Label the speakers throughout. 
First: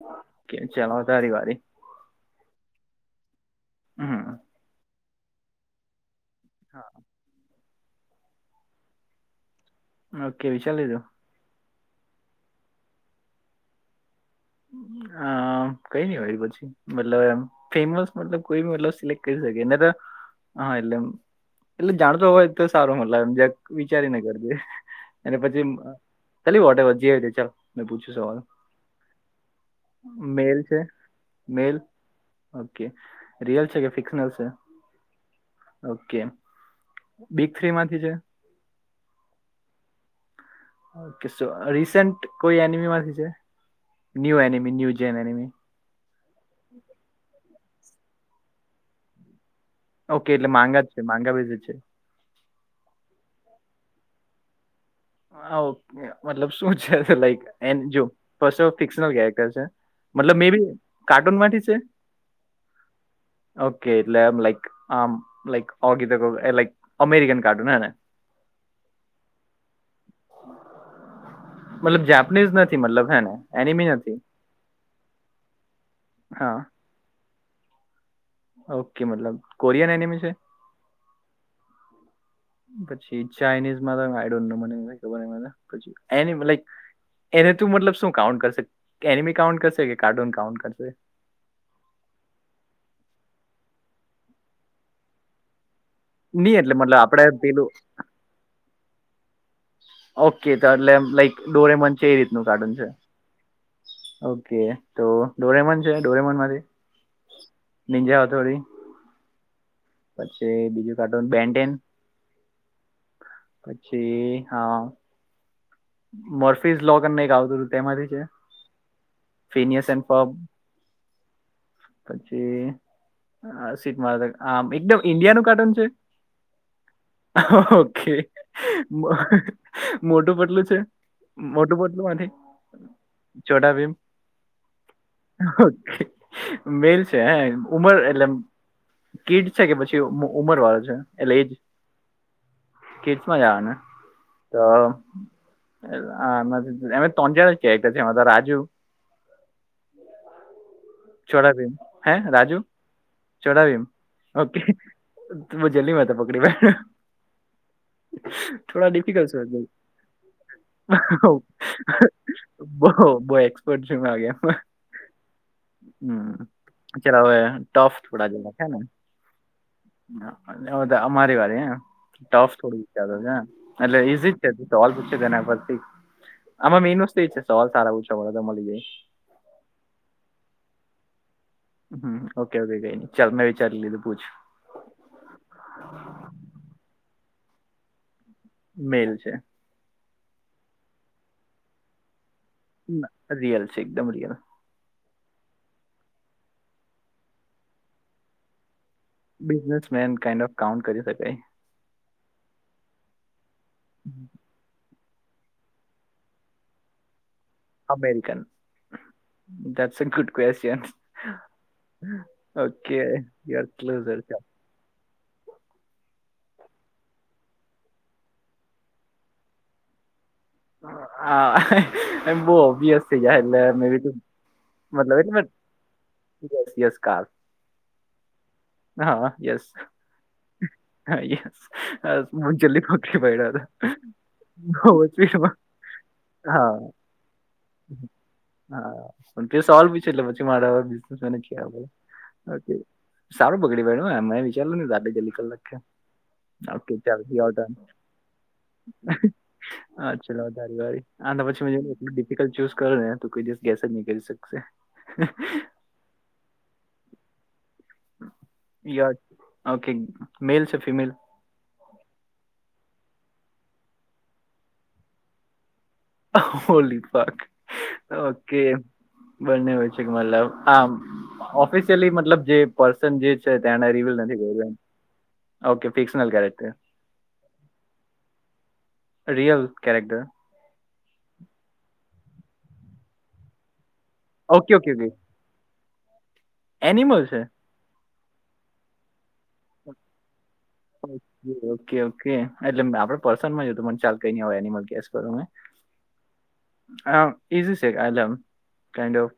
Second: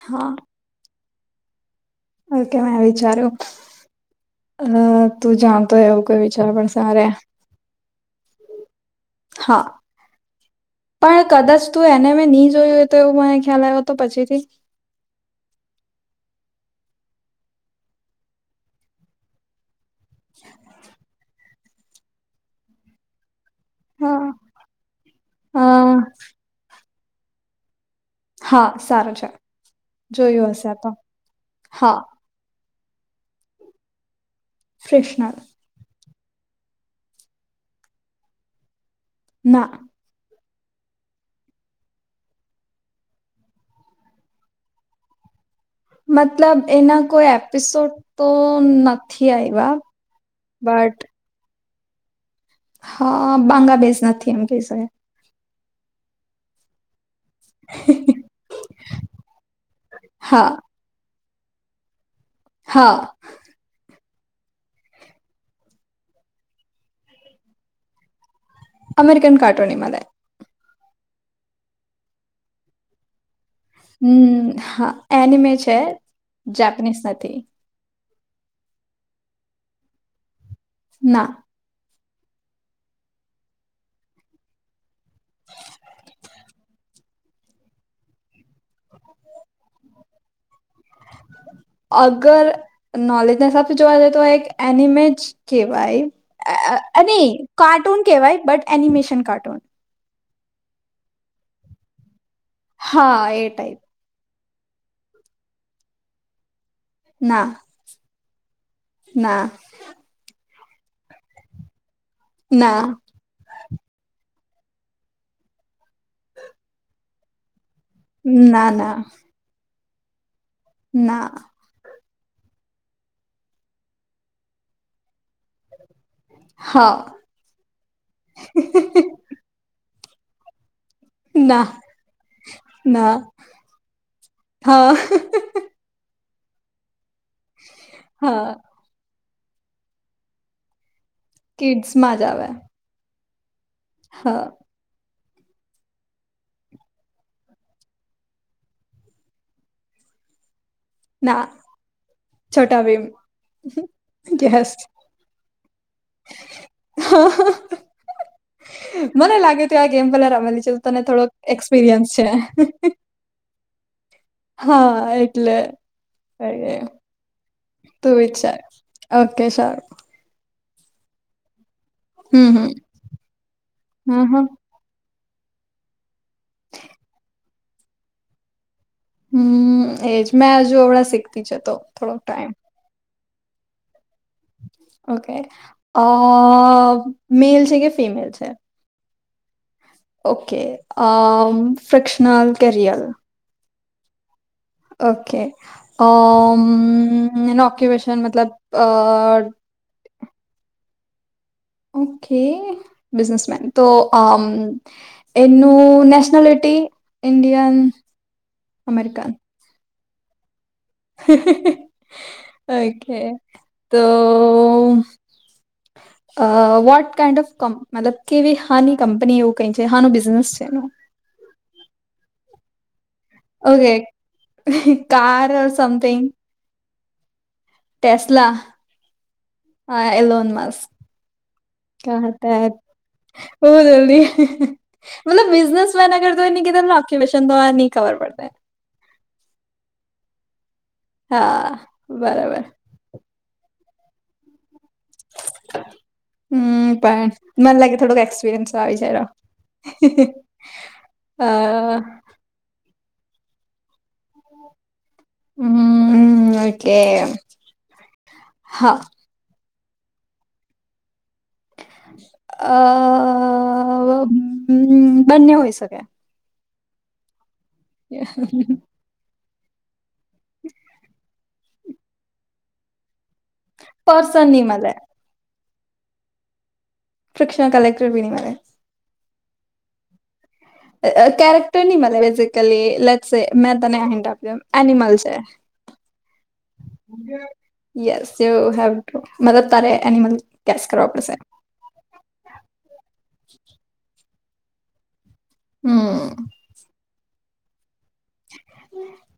Speaker 1: હા.
Speaker 2: ચલ હવે તારી વારી.
Speaker 1: ઓકે મારી ચાલો
Speaker 2: હા હમ
Speaker 1: અ તું જાણતો એવું કઈ વિચાર પણ સારે હા.
Speaker 2: ઓકે વિચાર લીધું?
Speaker 1: પણ કદાચ તું એને મેં નહી જોયું હોય તો એવું મને ખ્યાલ આવ્યો તો પછીથી
Speaker 2: આ કઈ ની હોય પછી મતલમ એમ ફેમસ મતલબ કોઈ મતલબ સિલેક્ટ કરી શકે નતર હહ એટલે એમ એટલે જાણતો હોય તો સારું મતલબ એમ જે વિચારીને
Speaker 1: હા
Speaker 2: કરજે અને પછી
Speaker 1: અ
Speaker 2: ચલી વોટેવર જે હેતે ચલ મેં પૂછું સવાલ.
Speaker 1: હા સારું ચલ. જોયું
Speaker 2: મેલ
Speaker 1: હશે
Speaker 2: છે
Speaker 1: આતો
Speaker 2: મેલ
Speaker 1: હા.
Speaker 2: ઓકે રિયલ છે કે ફિક્શનલ છે?
Speaker 1: ફ્રેશનર.
Speaker 2: ઓકે બીક થ્રી માથી છે.
Speaker 1: ના.
Speaker 2: ઓકે સો રિસેન્ટ કોઈ એનિમીમાંથી છે? New anime new gen anime?
Speaker 1: મતલબ એના કોઈ એપિસોડ તો નથી આયવા.
Speaker 2: ઓકે એટલે માંગા જ છે માંગા બેઝ જ છે.
Speaker 1: હહ બાંગા બેઝ નથી એમ કહી શકાય.
Speaker 2: હા ઓકે મતલબ શું છે તે લાઈક? જો ફિકનલ કેરેક્ટર છે મતલબ મે
Speaker 1: હા
Speaker 2: બી કાર્ટૂન માંથી છે.
Speaker 1: હા.
Speaker 2: ઓકે એટલે આમ લાઈક આમ લાઈક ઓગી લક અમેરિકન કાર્ટૂન હેને
Speaker 1: અમેરિકન કાર્ટૂન ની માં થાય.
Speaker 2: [inaudible] મતલબ જાપનીઝ નથી મતલબ હે ને. એનિમી નથી
Speaker 1: હમ હા એનીમે છે
Speaker 2: હા
Speaker 1: જાપનીઝ નથી.
Speaker 2: ઓકે મતલબ કોરિયન એનિમી છે
Speaker 1: ના.
Speaker 2: પછી ચાાઈનીઝ માં આઈડોન્ટ નો [unintelligible] પછ એ લક એને તું મતલબ શું કાઉન્ટ કરશે એનેમી કાઉન્ટ કરશે. કાર્ટૂન કાઉન્ટ કરશે.
Speaker 1: અગર. નોલેજ ના હિસાબ જોવા જઈ તો એક એનિમે જ કેહેવાય.
Speaker 2: નહીં એટલે મતલબ આપણે
Speaker 1: નહી
Speaker 2: પેલું
Speaker 1: કાર્ટૂન કેહેવાય બટ એનિમેશન કાર્ટૂન.
Speaker 2: ઓકે તો એટલે લાઈક ડોરેમોન છે એ રીતનું કાર્ટૂન છે.
Speaker 1: હા એ ટાઈપ
Speaker 2: ઓકે તો ડોરેમોન છે ડોરેમન માંથી.
Speaker 1: ના
Speaker 2: નીનજા હથોડી
Speaker 1: ના
Speaker 2: પછી બીજું કાર્ટૂન બેન ટેન.
Speaker 1: ના
Speaker 2: પછી હા મર્ફિઝ લોક ન આવતું હતું તેમાંથી
Speaker 1: ના ના
Speaker 2: ફિનસ એ ફો
Speaker 1: ના
Speaker 2: પછી સ આ એકદમ ઇન્ડિયાનુંું કાર્ટૂન
Speaker 1: હા
Speaker 2: ઓકે મોટું બટલું છે
Speaker 1: ના
Speaker 2: મોટું બોટલું માંથી
Speaker 1: ના
Speaker 2: ચોડા બીમ
Speaker 1: હા
Speaker 2: મેલ છે હે ઉમર એટલે
Speaker 1: હા
Speaker 2: કીડ છે કે પછી ઉમર વાળો છે
Speaker 1: કિડ્સમાં જ આવે
Speaker 2: કે મજા આવે ને
Speaker 1: હા
Speaker 2: તો અમે તંજાણા ક્યા કે છે એમાં તો રાજુ
Speaker 1: ના
Speaker 2: ચોરાાવીમ હે રાજુ
Speaker 1: છોટા ભીમ
Speaker 2: ચોરાાવીમ ઓકે
Speaker 1: યસ
Speaker 2: ું જલ્લી મે ત પકડી મે
Speaker 1: હા હ
Speaker 2: થોડા ડિફિકલ્ટ છે
Speaker 1: તો આ ગેમ પેલા રમેલી છે તો તને થોડોક એક્સપિરિયન્સ છે
Speaker 2: બહ બહુ એક્સપર્ટ છે મે આગે
Speaker 1: હા એટલે
Speaker 2: હમ
Speaker 1: એ
Speaker 2: ચ હવે ટોફ
Speaker 1: તું
Speaker 2: થોડા જેવા
Speaker 1: વિચાર
Speaker 2: હેને
Speaker 1: ઓકે સારું
Speaker 2: હ હ અ મારી વારી
Speaker 1: હમ
Speaker 2: ટાફ
Speaker 1: હમ
Speaker 2: થોડી છે અ
Speaker 1: હમ
Speaker 2: ઇઝી
Speaker 1: હમ
Speaker 2: છે સોલ પૂછે તેના પરથી આમાં મેઇન વસ્તુ એ છે સોલ સારા પૂછવા મળ તો મળી જાય
Speaker 1: હમ એજ મેં હજુ હળં શીખતી જતો થોડોક ટાઈમ
Speaker 2: ઓકે ઓકે કઈ નહીં ચાલ મેં વિચારી લીધું પૂછ
Speaker 1: ઓકે મેલ છે કે ફિમેલ છે
Speaker 2: મેલ છે
Speaker 1: ઓકે ફશનલ
Speaker 2: ના રિયલ છે એકદમ રિયલ
Speaker 1: ઓકે ઓક્યુપેશન મતલબ અ
Speaker 2: બિઝનેસમેન કાઇન્ડ ઓફ કાઉન્ટ કરી શકાય
Speaker 1: ઓકે બિઝનેસમન તો એનું nationality India
Speaker 2: American that's good question
Speaker 1: okay તો
Speaker 2: બ
Speaker 1: અ વોટ કાઇન્ડ ઓફ ક મતલબ કેવી હાની કંપની એવું કઈ છે હાનું બિઝનેસ છે એનું
Speaker 2: હા એમ બહ ઓવિયસ મે
Speaker 1: ઓકે કાર ઓર
Speaker 2: મતલબસયસ કાલ
Speaker 1: ટેસલા
Speaker 2: હા સસ મંચલ્લી
Speaker 1: [unintelligible]
Speaker 2: બહુ જ
Speaker 1: મલબ
Speaker 2: સ્પીડમાં
Speaker 1: બિઝનેસન અર તો એની
Speaker 2: હા
Speaker 1: કેકનની ખબર પડતા
Speaker 2: હા પણ તે સોલ્ બી છે એટલે પછી મારાવા બી
Speaker 1: હા બરાબર
Speaker 2: સારું બગડી બેડ્યું વિચાર ન ત જલ્દી કલાક
Speaker 1: હમ
Speaker 2: ઓકે ચાલ
Speaker 1: પણ
Speaker 2: યોર
Speaker 1: મને
Speaker 2: ટર્ન
Speaker 1: લાગે થોડોક એક્સપિરિયન્સ આવી જ
Speaker 2: હા ચલો વધારી વા
Speaker 1: અ
Speaker 2: પછી ચૂ કરો ને તો કોઈ દિવસ ગસ જ નીકળી શકશે
Speaker 1: હમ ઓકે હા
Speaker 2: યસ ઓકે મેલ છે ફિમેલ
Speaker 1: અ બંને હોઈ શકે
Speaker 2: હોલીપક ઓકે બંને તલબ હ ઓફિસલી મતલબ જે ન જે છે ર્યલ
Speaker 1: પર્સન ની
Speaker 2: નથી્યું
Speaker 1: મલે
Speaker 2: ઓકે ફિકક્ટર
Speaker 1: પ્રક્ષષણ કલેક્ટર બીડી મારે
Speaker 2: રિયલ ક્યારેક્ટર
Speaker 1: કેરેક્ટર નની મળ બેઝિકલી લેટ એ મેં તનેમ
Speaker 2: ઓકે ઓકે ઓકે
Speaker 1: એનિમલ છે
Speaker 2: એનિમલ છે
Speaker 1: યસ યુ હવ ટ મદ તારે એનીમલ
Speaker 2: ઓકે ઓકે ઓકે એટલે આપડે પર્સનમાં જ હતું મને ચાલ કઈ ન હોય એનિમલ કેસ કરું મેં
Speaker 1: હમ
Speaker 2: હ ઇઝી છેલમ કન્ડ ઓફ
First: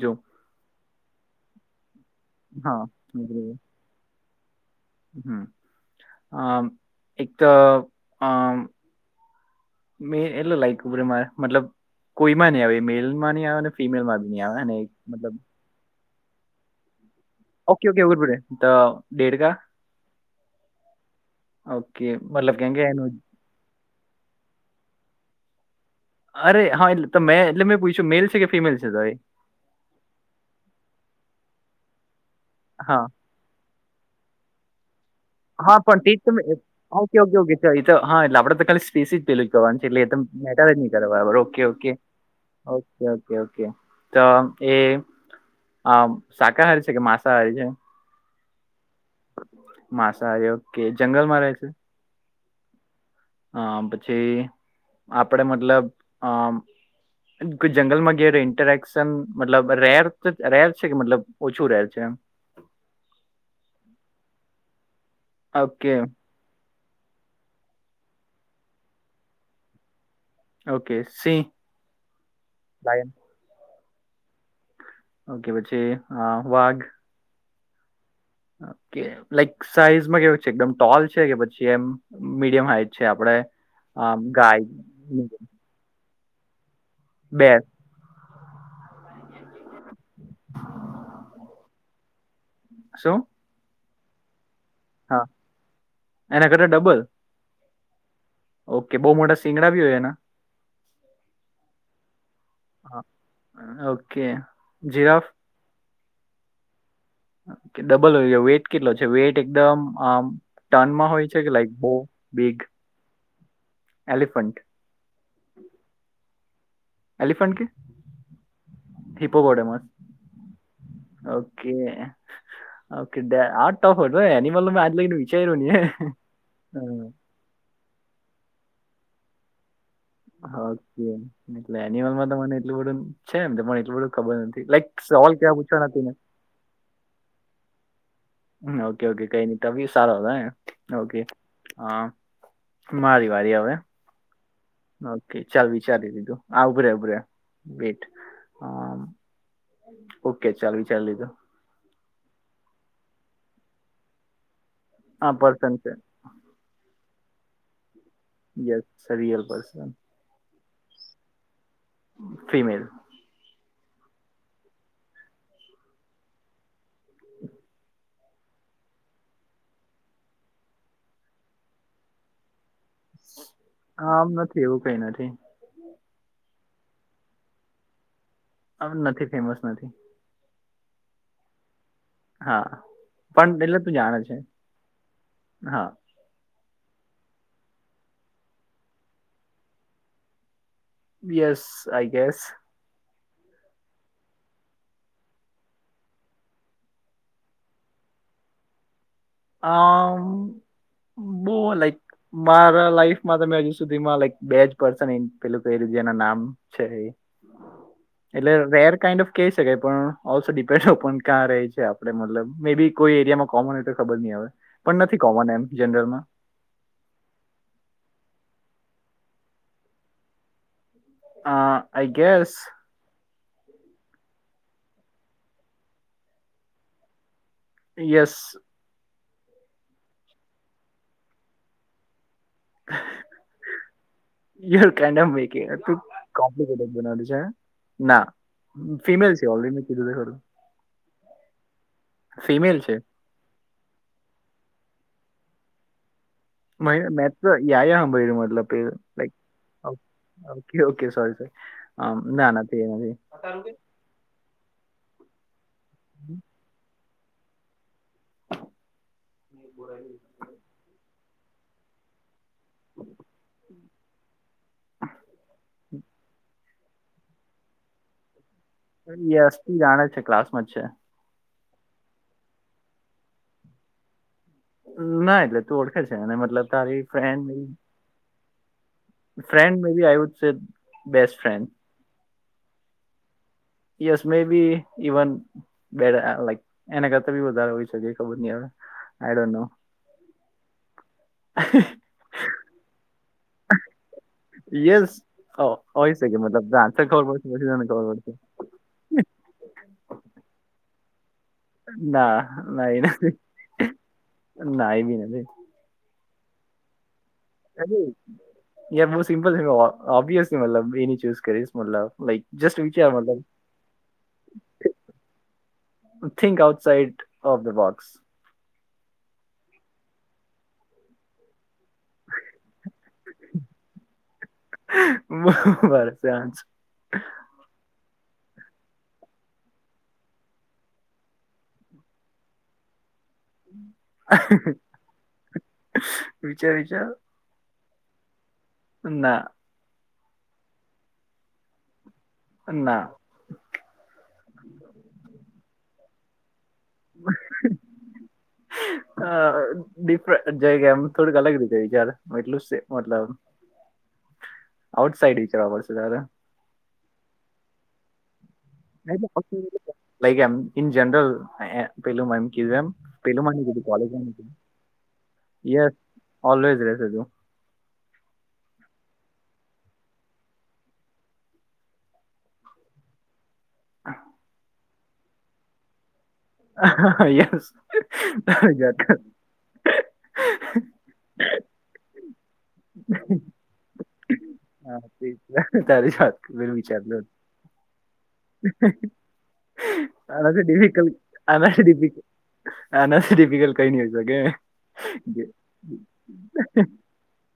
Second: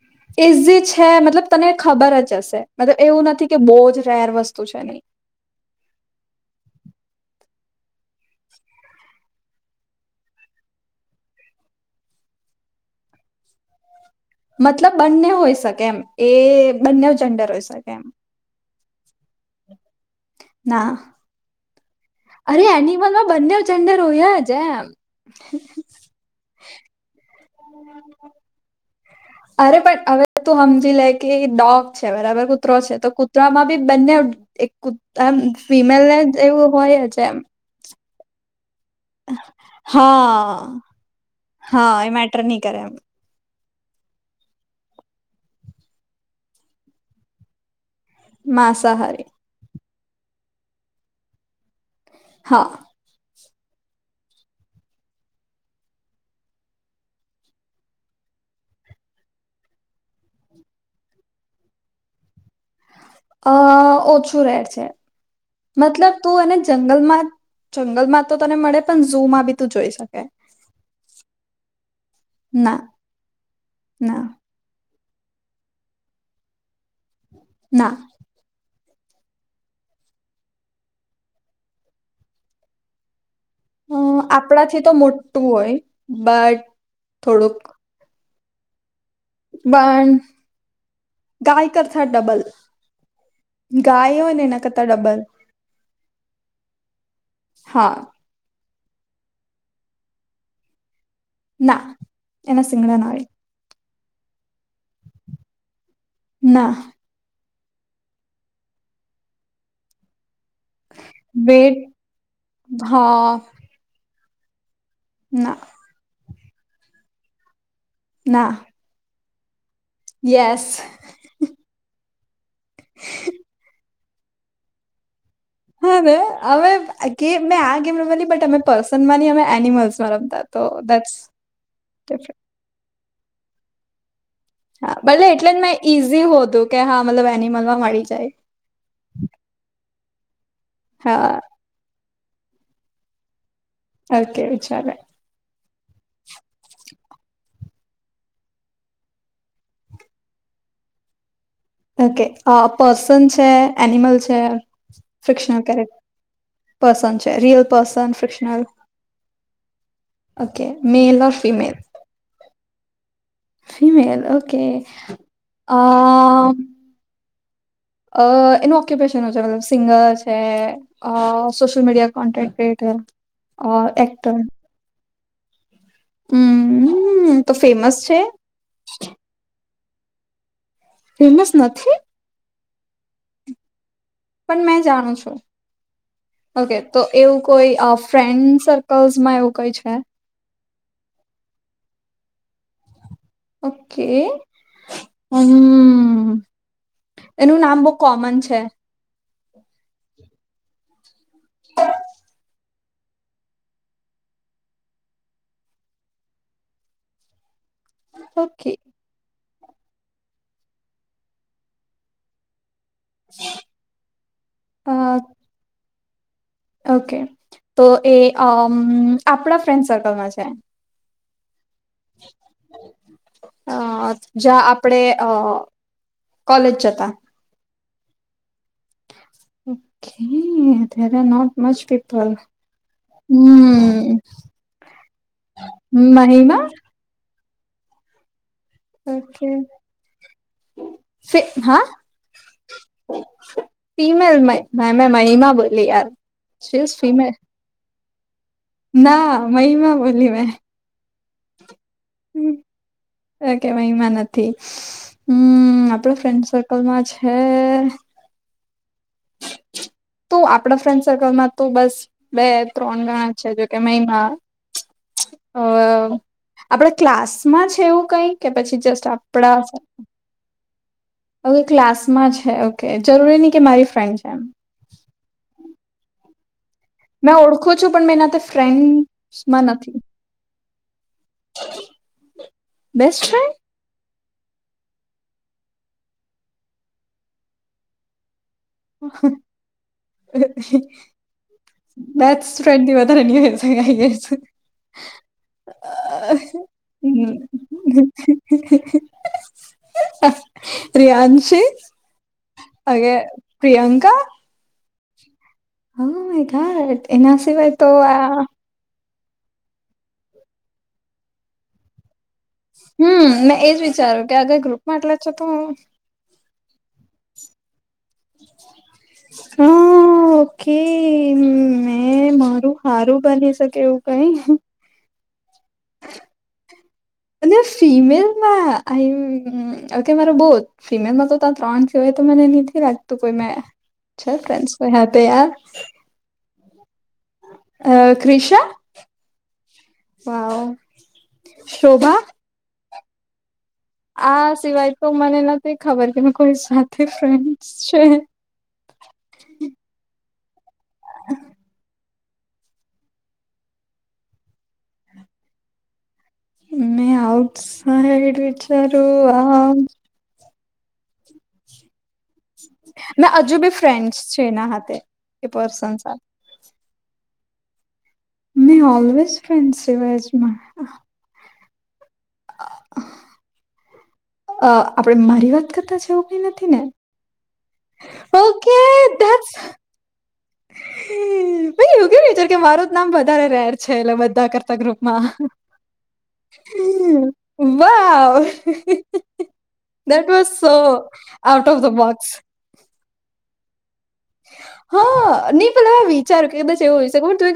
Speaker 2: જો
Speaker 1: ઈઝી છે મતલબ તને ખબર જ હશે
Speaker 2: હા
Speaker 1: મતલબ એવું નથી કે બહુ જ રેર વસ્તુ છે નહી
Speaker 2: હમ અ એક તો અ મે એટલે લાયકર મારે મતલબ કોઈ માં ન આવે મેલ માં ન આવે ફીમેલ માધુ
Speaker 1: મતલબ બંને હોઈ શકે એમ એ બંને જન્ડર હોય
Speaker 2: ઓકે,
Speaker 1: શકે
Speaker 2: ઓકે
Speaker 1: એમ
Speaker 2: તો ડેડકા
Speaker 1: ના
Speaker 2: ઓકે મતલબ
Speaker 1: અરે
Speaker 2: કેમ કે એનું
Speaker 1: એનિમલમાં બંને ચંંદર હોયા જ એમ
Speaker 2: અરે હા એટલે તો મેં એટલે મેં પૂછ્યું મેલ છે કે ફિમેલ છે તો
Speaker 1: અરે પણ હવે તું સમજી લે કે ડોગ છે બરાબર કૂતરો છે
Speaker 2: હા.
Speaker 1: તો તો આમાં બી બંને એક એમ ફિમેલને એવું હોય છે એમ
Speaker 2: ઈ તો હા અડ ક સીસી જ પેલું જ કરવાનું છે એટલે એ મેટ જ
Speaker 1: હા
Speaker 2: નહી કરવા બબર ઓકે ઓકે
Speaker 1: હા એ મેટર નહી કરે એમ
Speaker 2: ઓકે ઓકે. કે ઓકે તો એ શાકાહારી છે કે માંસાહારી છે
Speaker 1: માંસાહારી.
Speaker 2: માંસાહારી ઓકે જંગલમાં રહે છે.
Speaker 1: હા.
Speaker 2: અ પછી આપડ મતલબ અમ. કોઈ જંગલમાં ગય ઇન્ટરેક્શન મતલબ રેર રેહર છે કે મતલબ ઓછું રેહર છે એમ.
Speaker 1: અ ઓછું રહેેર છે
Speaker 2: ઓકે
Speaker 1: મતલબ તું એને જંગલમાં જંગલમાં તો તને મળે પણ ઝુ માં બી તું જોઈ શકે.
Speaker 2: ઓકે સિંહ
Speaker 1: ના
Speaker 2: લાયન.
Speaker 1: ના.
Speaker 2: ઓકે પછી વાઘ.
Speaker 1: ના.
Speaker 2: કે લાઈક સાઈઝમાં કેવાય છે એકદમ ટોલ છે કે પછી એમ મીડિયમ હાઈટ છે આપડે.
Speaker 1: અ
Speaker 2: આમ ગાય
Speaker 1: આપણાથી તો મોટું હોય બટ
Speaker 2: બે
Speaker 1: થોડુંક પણન ગાય કરતા ડબલ.
Speaker 2: શું.
Speaker 1: ગાય હોય ને એના કરતા ડબલ
Speaker 2: હા એના કરતા ડબલ
Speaker 1: હા.
Speaker 2: ઓકે બહુ મોટા સીંગડા ભી હોય એના.
Speaker 1: ના એના સિંગડા
Speaker 2: હા.
Speaker 1: ના હોય.
Speaker 2: Okay giraffe.
Speaker 1: ના.
Speaker 2: કે ડબલ હોય વેટ કેટલો છે વેટ એકદમ આમ ટર્નમાં હોય. છે કે લાઈક
Speaker 1: વેટ
Speaker 2: બો બીગ.
Speaker 1: હા.
Speaker 2: એલિફન્ટ.
Speaker 1: ના.
Speaker 2: એલિફન્ટ કે.
Speaker 1: ના.
Speaker 2: Hippopotamus.
Speaker 1: Yes.
Speaker 2: Okay okay આ ટફ એનીમલ મે આજ લગનેચ
Speaker 1: હા મે અમે મેં આ ગેમ રમવાની બટ અમે પર્સન માંની અમે એનિમલ્સ.
Speaker 2: હમ એટલે એનિમલમાં
Speaker 1: ડિફરન્ટ
Speaker 2: મને એટલું બધું છે એમ તને એટલું બધું ખબર નથી. લાઈક
Speaker 1: હા ભલે
Speaker 2: સવાલ
Speaker 1: એટલે
Speaker 2: કેવા
Speaker 1: જ મેં
Speaker 2: પૂછવા નથી
Speaker 1: ઈઝી હોતું કે હા મતલબ એનિમલ માં મળી જાય.
Speaker 2: ઓકે ઓકે કઈ નહી તફી સારા ઓકે.
Speaker 1: હા
Speaker 2: હા મારી વાળી હવે.
Speaker 1: ઓકેે ચાલે.
Speaker 2: ઓકે ચાલ વિચારી દીધું આવભરે ઉભરે બેટ અ. ઓકે ચાલ વિચાર લીધો.
Speaker 1: ઓકે પર્સન છે એનિમલ છે
Speaker 2: આ
Speaker 1: ફિક્શનલ
Speaker 2: પર્સન છે
Speaker 1: કેરેક્ટર. પર્સન છે રિયલ પર્સન ફિક્.
Speaker 2: Yes real person.
Speaker 1: Okay male ઓ ફીમેલ? !
Speaker 2: ફિમેલ.
Speaker 1: ફિમેલ ઓકે અ અ એનું ઓક્યુપેશન છે મતલબ સિંગર છે. અ સોશિલ મીડિયા કોન્ટેન્ટ ક્રિએેટર.
Speaker 2: આમ નથી એવું કઈ નથી.
Speaker 1: હમ તો ફેમસ છે.
Speaker 2: આમ નથી ફેમસ નથી.
Speaker 1: ફેમસ નથી!
Speaker 2: હા પણ એટલે તું જાણ જ છે.
Speaker 1: પણ મેં જાણું છું.
Speaker 2: હા
Speaker 1: ઓકે તો એવું કોઈ ફ્રેન્ડ સર્કલ્સ માં એવું કોઈ છે.
Speaker 2: Yes I guess.
Speaker 1: ઓકે [inaudible] હમ્મ. એનું નામ બહુ કોમન છે.
Speaker 2: આ બહ લાઈક મારા લાઈફ હજુ સુધીમાં લક બે જ પર્સન પેલું ક્યું છે એના નામ છે. એટલે
Speaker 1: ઓકે
Speaker 2: રેર કાઇન્ડ ઓફ કહી શકાય પણ ઓલ્સો ડિપેન્ડ ઓપોન ક્યાં રહી છે આપડે મતલબ મે બી કોઈ એરિયામાં કોમન હો તો ખબર નહી આવે
Speaker 1: અ
Speaker 2: પણ નથી કોમન એમ જનરલમાં.
Speaker 1: ઓકે તો એ અ આપણા ફ્રેન્ડ સર્કલમાં છે.
Speaker 2: આ આઈ ગેસ.
Speaker 1: અ જ્યાં આપડે અ કોલેજ જતા!
Speaker 2: Yes.
Speaker 1: Okay there are not much people. હમ
Speaker 2: ય કો બનાું છે
Speaker 1: મહિમા
Speaker 2: [unintelligible] ના ફિમેલ છે ઓલરેડી મે કીધું તો ખરું.
Speaker 1: સે હા?
Speaker 2: ફિમેલ છે
Speaker 1: ફીમેલ મે મહિમા બોલી યાર. She is
Speaker 2: Mahi May
Speaker 1: female
Speaker 2: તો યાયા મ બોલ્યો મતલબ. એ
Speaker 1: ના
Speaker 2: લાઈક
Speaker 1: મહિમા બોલી મેં.
Speaker 2: ઓકે સોરી સોરી ના ના એ નથી.
Speaker 1: થી હમ્મ આપણા ફ્રેન્ડ સર્કલમાં છે.
Speaker 2: [inaudible]
Speaker 1: તો આપડા ફ્રેન્ડ સર્કલમાં તો બસ બે ત્રણ ગણા છે, જોકે મહિમા હો હ. આપણે ક્લાસમાં છે એવું કઈ કે પછી જસ્ટ
Speaker 2: એ
Speaker 1: આપડા જ
Speaker 2: અસ્તી જાણે છે ક્લાસમાં જ છે
Speaker 1: ઓકે ક્લાસમાં છે ઓકે જરૂરી નહી કે મારી ફ્રેન્ડ છે એમ.
Speaker 2: ના એટલે તું ઓળખે છે ને મતલબ તારી
Speaker 1: મેં
Speaker 2: ફ્રેન્ડ મે
Speaker 1: ઓળખું છું પણ મેં એના ફ્રેન્ડમાં
Speaker 2: ફ્રેન્ડ મે
Speaker 1: નથી
Speaker 2: આઈ છે best friend.
Speaker 1: Best friend!
Speaker 2: Yes maybe even બે લક એના કરતા બી વધારે હોય શકે ખબર નહિ હવે. આઈ
Speaker 1: [inaudible]
Speaker 2: અ હ.
Speaker 1: બેસ્ટ ફ્રેન્ડ ની વધારેનીય છે.
Speaker 2: યસ હોય શકે મતલબ આન્સર ખબર પડશે પછી તને ખબર
Speaker 1: હમ્મ.
Speaker 2: પડશે
Speaker 1: રિયાંશી!
Speaker 2: ના ના એ
Speaker 1: અગે
Speaker 2: નથી ના એબી નથી.
Speaker 1: હ ખાય એના સિવાય તો
Speaker 2: અરે
Speaker 1: આ
Speaker 2: યાર બહુ સિમ્પલ છે ઓબ્યસલી મતલબ બેની ચૂસ કરીશ મતલબ. જસ્ટ વિચાર
Speaker 1: હમ્મ
Speaker 2: મતલબ
Speaker 1: મેં એજ વિચાર્યું કે આગર ગ્રુપમાં એટલે છે તો હું.
Speaker 2: Think outside of the box.
Speaker 1: Hmm okay મે મારું હારું બની શકે એવું કઈ નઈ,
Speaker 2: [inaudible]
Speaker 1: અને ફિમેલમાં આઇમ આકે મારો બો ફિમેલમાં તો ત્યાં ત્રણ સવાય તો મનેથી તો કોઈ મેં છે ફ્રેડ [inaudible] યાર
Speaker 2: વિચાર વિચાર.
Speaker 1: અ ક્રિશા!
Speaker 2: ના.
Speaker 1: વાવ શોભા
Speaker 2: ના.
Speaker 1: આ સિવાય તો મને નથી ખબર કે કોઈ સાથે ફ્રેન્ડ છે,
Speaker 2: [inaudible] ડિફર જઈ કે એમ થોડીક અલગ રીતે વિચાર એટલું મતલબ આઉટ સાઇડ વિચરવા પડશે તારે,
Speaker 1: ને [unintelligible]
Speaker 2: [inaudible] લઈગયા ઇન જનરલ પેલૂ એમ.
Speaker 1: મેં
Speaker 2: પેલું
Speaker 1: હજુ
Speaker 2: મન
Speaker 1: બી ફ્રેન્ડસ છે એના હાથે એ પર્સન સાથે
Speaker 2: કીધું [inaudible]
Speaker 1: મે ઓલવેઝ ફ્રેન્ડ છે [unintelligible] અ હ.
Speaker 2: [unintelligible]
Speaker 1: અ આપણે મારી વાત કરતા જેવું,
Speaker 2: હા યસ [inaudible]
Speaker 1: ઓકે હ પાઈ એવું કે વિચાર કે મારું જ નામ વધારેર. છે, એટલે બધા કરતા
Speaker 2: હા
Speaker 1: ગ્રુપમાં
Speaker 2: તે જ તારી જાત પેલું વિચારલું
Speaker 1: [inaudible] વાવ દેટ વઝ
Speaker 2: આનાથી
Speaker 1: સો
Speaker 2: ડિફિકલ્ટ
Speaker 1: આઉટ ઓફ
Speaker 2: આનાથી
Speaker 1: ધ
Speaker 2: ડિફિક
Speaker 1: બોક્સ.
Speaker 2: આનાથી ડિફીકલ કઈ ની હોઈ શકે
Speaker 1: [unintelligible] કી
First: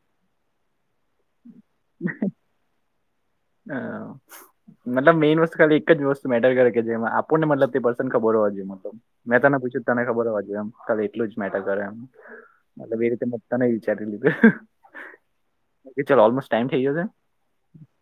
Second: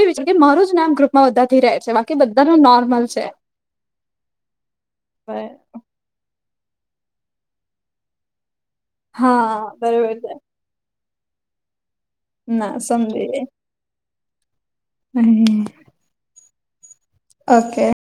Speaker 1: વિચાર કે મારું જ નામ ગ્રુપમાં બધાથી રહે છે બાકી બધાનું નોર્મલ છે.
Speaker 2: હા મતલબ મેઇન
Speaker 1: બરાબર.
Speaker 2: વસ્તુ. ખાલી એક જ વસ્તુ મેટર કરે કે જેમાં આપણને મતલબ તે પર્સન ખબર હોવા જોઈએ મતલબ. મેં તને
Speaker 1: હા
Speaker 2: પૂછ્યું તને
Speaker 1: બરોબર
Speaker 2: ખબર
Speaker 1: છે
Speaker 2: હોવા જોયે એમ. કાલે એટલું જ મેટર કરે એમ
Speaker 1: ના
Speaker 2: મતલબ એ રીતે મ તને વિચારી લીધું.
Speaker 1: હમ.
Speaker 2: ઓલમોસ્ટ ટાઈમ થઇ ગ્યો છે
Speaker 1: ઓકે.